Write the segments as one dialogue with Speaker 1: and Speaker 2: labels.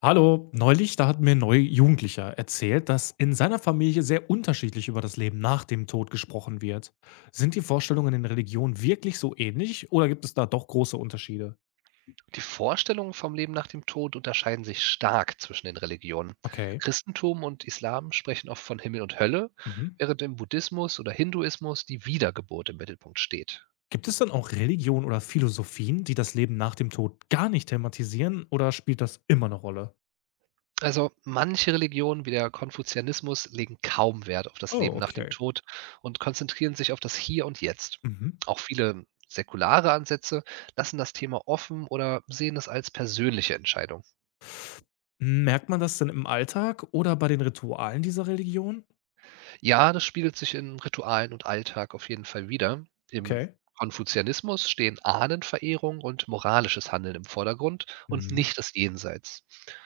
Speaker 1: Hallo, neulich, da hat mir ein neuer Jugendlicher erzählt, dass in seiner Familie sehr unterschiedlich über das Leben nach dem Tod gesprochen wird. Sind die Vorstellungen in Religionen wirklich so ähnlich oder gibt es da doch große Unterschiede?
Speaker 2: Die Vorstellungen vom Leben nach dem Tod unterscheiden sich stark zwischen den Religionen.
Speaker 1: Okay.
Speaker 2: Christentum und Islam sprechen oft von Himmel und Hölle,
Speaker 1: Mhm.
Speaker 2: während im Buddhismus oder Hinduismus die Wiedergeburt im Mittelpunkt steht.
Speaker 1: Gibt es dann auch Religionen oder Philosophien, die das Leben nach dem Tod gar nicht thematisieren oder spielt das immer eine Rolle?
Speaker 2: Also manche Religionen wie der Konfuzianismus legen kaum Wert auf das
Speaker 1: Oh,
Speaker 2: Leben nach dem
Speaker 1: okay.
Speaker 2: Tod und konzentrieren sich auf das Hier und Jetzt.
Speaker 1: Mhm.
Speaker 2: Auch viele säkulare Ansätze lassen das Thema offen oder sehen es als persönliche Entscheidung.
Speaker 1: Merkt man das denn im Alltag oder bei den Ritualen dieser Religion?
Speaker 2: Ja, das spiegelt sich in Ritualen und Alltag auf jeden Fall wider. Im
Speaker 1: Okay.
Speaker 2: Konfuzianismus stehen Ahnenverehrung und moralisches Handeln im Vordergrund und
Speaker 1: Mhm.
Speaker 2: nicht das Jenseits.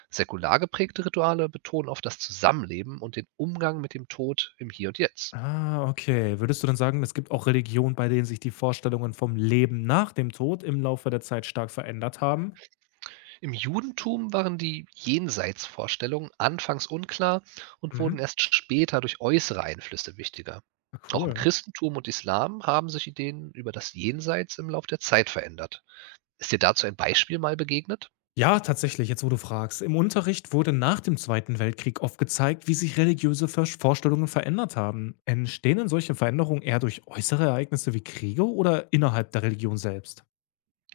Speaker 2: Säkular geprägte Rituale betonen oft das Zusammenleben und den Umgang mit dem Tod im Hier und Jetzt.
Speaker 1: Ah, okay. Würdest du dann sagen, es gibt auch Religionen, bei denen sich die Vorstellungen vom Leben nach dem Tod im Laufe der Zeit stark verändert haben?
Speaker 2: Im Judentum waren die Jenseitsvorstellungen anfangs unklar und wurden
Speaker 1: Mhm.
Speaker 2: erst später durch äußere Einflüsse wichtiger.
Speaker 1: Ja,
Speaker 2: Auch im
Speaker 1: cool.
Speaker 2: Christentum und Islam haben sich Ideen über das Jenseits im Lauf der Zeit verändert. Ist dir dazu ein Beispiel mal begegnet?
Speaker 1: Ja, tatsächlich, jetzt wo du fragst. Im Unterricht wurde nach dem Zweiten Weltkrieg oft gezeigt, wie sich religiöse Vorstellungen verändert haben. Entstehen denn solche Veränderungen eher durch äußere Ereignisse wie Kriege oder innerhalb der Religion selbst?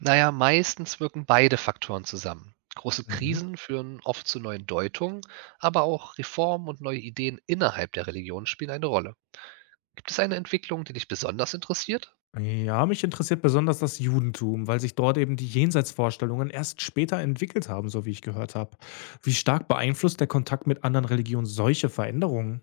Speaker 2: Naja, meistens wirken beide Faktoren zusammen. Große
Speaker 1: Mhm.
Speaker 2: Krisen führen oft zu neuen Deutungen, aber auch Reformen und neue Ideen innerhalb der Religion spielen eine Rolle. Gibt es eine Entwicklung, die dich besonders interessiert?
Speaker 1: Ja, mich interessiert besonders das Judentum, weil sich dort eben die Jenseitsvorstellungen erst später entwickelt haben, so wie ich gehört habe. Wie stark beeinflusst der Kontakt mit anderen Religionen solche Veränderungen?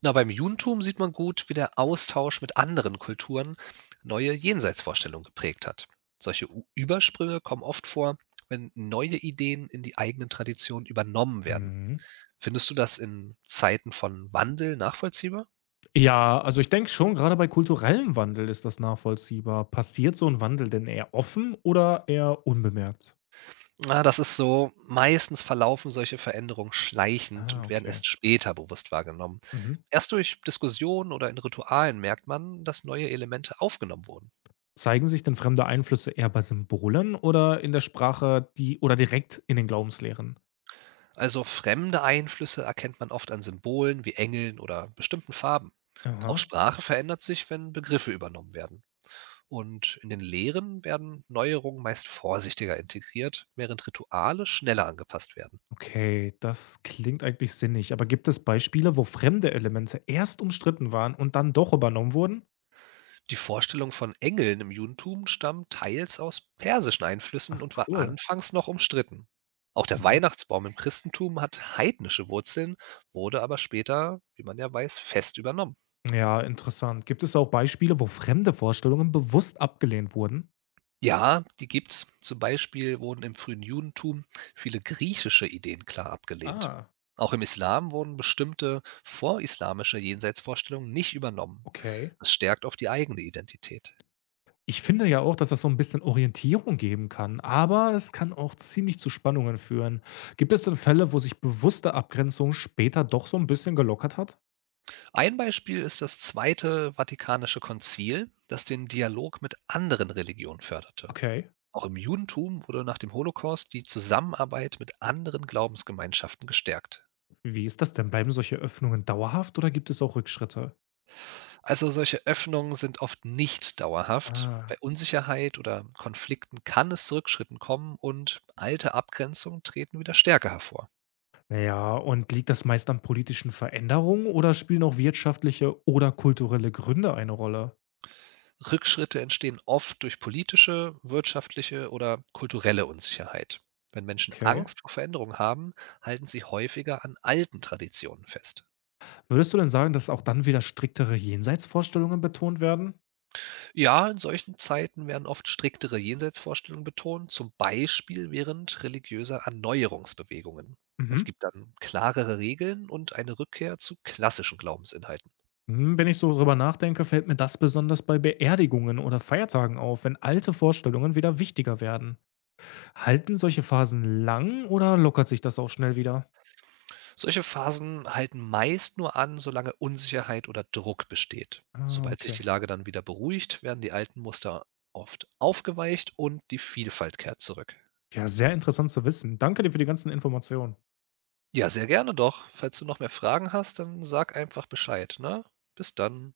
Speaker 2: Na, beim Judentum sieht man gut, wie der Austausch mit anderen Kulturen neue Jenseitsvorstellungen geprägt hat. Solche U Übersprünge kommen oft vor, wenn neue Ideen in die eigenen Traditionen übernommen werden.
Speaker 1: Mhm.
Speaker 2: Findest du das in Zeiten von Wandel nachvollziehbar?
Speaker 1: Ja, also ich denke schon, gerade bei kulturellem Wandel ist das nachvollziehbar. Passiert so ein Wandel denn eher offen oder eher unbemerkt?
Speaker 2: Na, das ist so, meistens verlaufen solche Veränderungen schleichend
Speaker 1: Ah,
Speaker 2: und werden
Speaker 1: okay.
Speaker 2: erst später bewusst wahrgenommen.
Speaker 1: Mhm.
Speaker 2: Erst durch Diskussionen oder in Ritualen merkt man, dass neue Elemente aufgenommen wurden.
Speaker 1: Zeigen sich denn fremde Einflüsse eher bei Symbolen oder in der Sprache, die oder direkt in den Glaubenslehren?
Speaker 2: Also fremde Einflüsse erkennt man oft an Symbolen wie Engeln oder bestimmten Farben. Auch
Speaker 1: Aha.
Speaker 2: Sprache verändert sich, wenn Begriffe übernommen werden. Und in den Lehren werden Neuerungen meist vorsichtiger integriert, während Rituale schneller angepasst werden.
Speaker 1: Okay, das klingt eigentlich sinnig. Aber gibt es Beispiele, wo fremde Elemente erst umstritten waren und dann doch übernommen wurden?
Speaker 2: Die Vorstellung von Engeln im Judentum stammt teils aus persischen Einflüssen
Speaker 1: Ach,
Speaker 2: und war
Speaker 1: cool.
Speaker 2: anfangs noch umstritten. Auch der
Speaker 1: Mhm.
Speaker 2: Weihnachtsbaum im Christentum hat heidnische Wurzeln, wurde aber später, wie man ja weiß, fest übernommen.
Speaker 1: Ja, interessant. Gibt es auch Beispiele, wo fremde Vorstellungen bewusst abgelehnt wurden?
Speaker 2: Ja, die gibt's. Zum Beispiel wurden im frühen Judentum viele griechische Ideen klar abgelehnt.
Speaker 1: Ah,
Speaker 2: Auch im Islam wurden bestimmte vorislamische Jenseitsvorstellungen nicht übernommen.
Speaker 1: okay.
Speaker 2: Das stärkt oft die eigene Identität.
Speaker 1: Ich finde ja auch, dass das so ein bisschen Orientierung geben kann, aber es kann auch ziemlich zu Spannungen führen. Gibt es denn Fälle, wo sich bewusste Abgrenzung später doch so ein bisschen gelockert hat?
Speaker 2: Ein Beispiel ist das Zweite Vatikanische Konzil, das den Dialog mit anderen Religionen förderte.
Speaker 1: Okay.
Speaker 2: Auch im Judentum wurde nach dem Holocaust die Zusammenarbeit mit anderen Glaubensgemeinschaften gestärkt.
Speaker 1: Wie ist das denn? Bleiben solche Öffnungen dauerhaft oder gibt es auch Rückschritte?
Speaker 2: Also solche Öffnungen sind oft nicht dauerhaft. Bei
Speaker 1: Ah,
Speaker 2: Unsicherheit oder Konflikten kann es zu Rückschritten kommen und alte Abgrenzungen treten wieder stärker hervor.
Speaker 1: ja, und liegt das meist an politischen Veränderungen oder spielen auch wirtschaftliche oder kulturelle Gründe eine Rolle?
Speaker 2: Rückschritte entstehen oft durch politische, wirtschaftliche oder kulturelle Unsicherheit. Wenn Menschen
Speaker 1: Okay.
Speaker 2: Angst vor Veränderung haben, halten sie häufiger an alten Traditionen fest.
Speaker 1: Würdest du denn sagen, dass auch dann wieder striktere Jenseitsvorstellungen betont werden?
Speaker 2: Ja, in solchen Zeiten werden oft striktere Jenseitsvorstellungen betont, zum Beispiel während religiöser Erneuerungsbewegungen. Es
Speaker 1: Mhm.
Speaker 2: gibt dann klarere Regeln und eine Rückkehr zu klassischen Glaubensinhalten.
Speaker 1: Hm, wenn ich so drüber nachdenke, fällt mir das besonders bei Beerdigungen oder Feiertagen auf, wenn alte Vorstellungen wieder wichtiger werden. Halten solche Phasen lang oder lockert sich das auch schnell wieder?
Speaker 2: Solche Phasen halten meist nur an, solange Unsicherheit oder Druck besteht.
Speaker 1: Ah,
Speaker 2: Sobald sich
Speaker 1: okay.
Speaker 2: die Lage dann wieder beruhigt, werden die alten Muster oft aufgeweicht und die Vielfalt kehrt zurück.
Speaker 1: Ja, sehr interessant zu wissen. Danke dir für die ganzen Informationen.
Speaker 2: Ja, sehr gerne doch. Falls du noch mehr Fragen hast, dann sag einfach Bescheid, ne? Bis dann.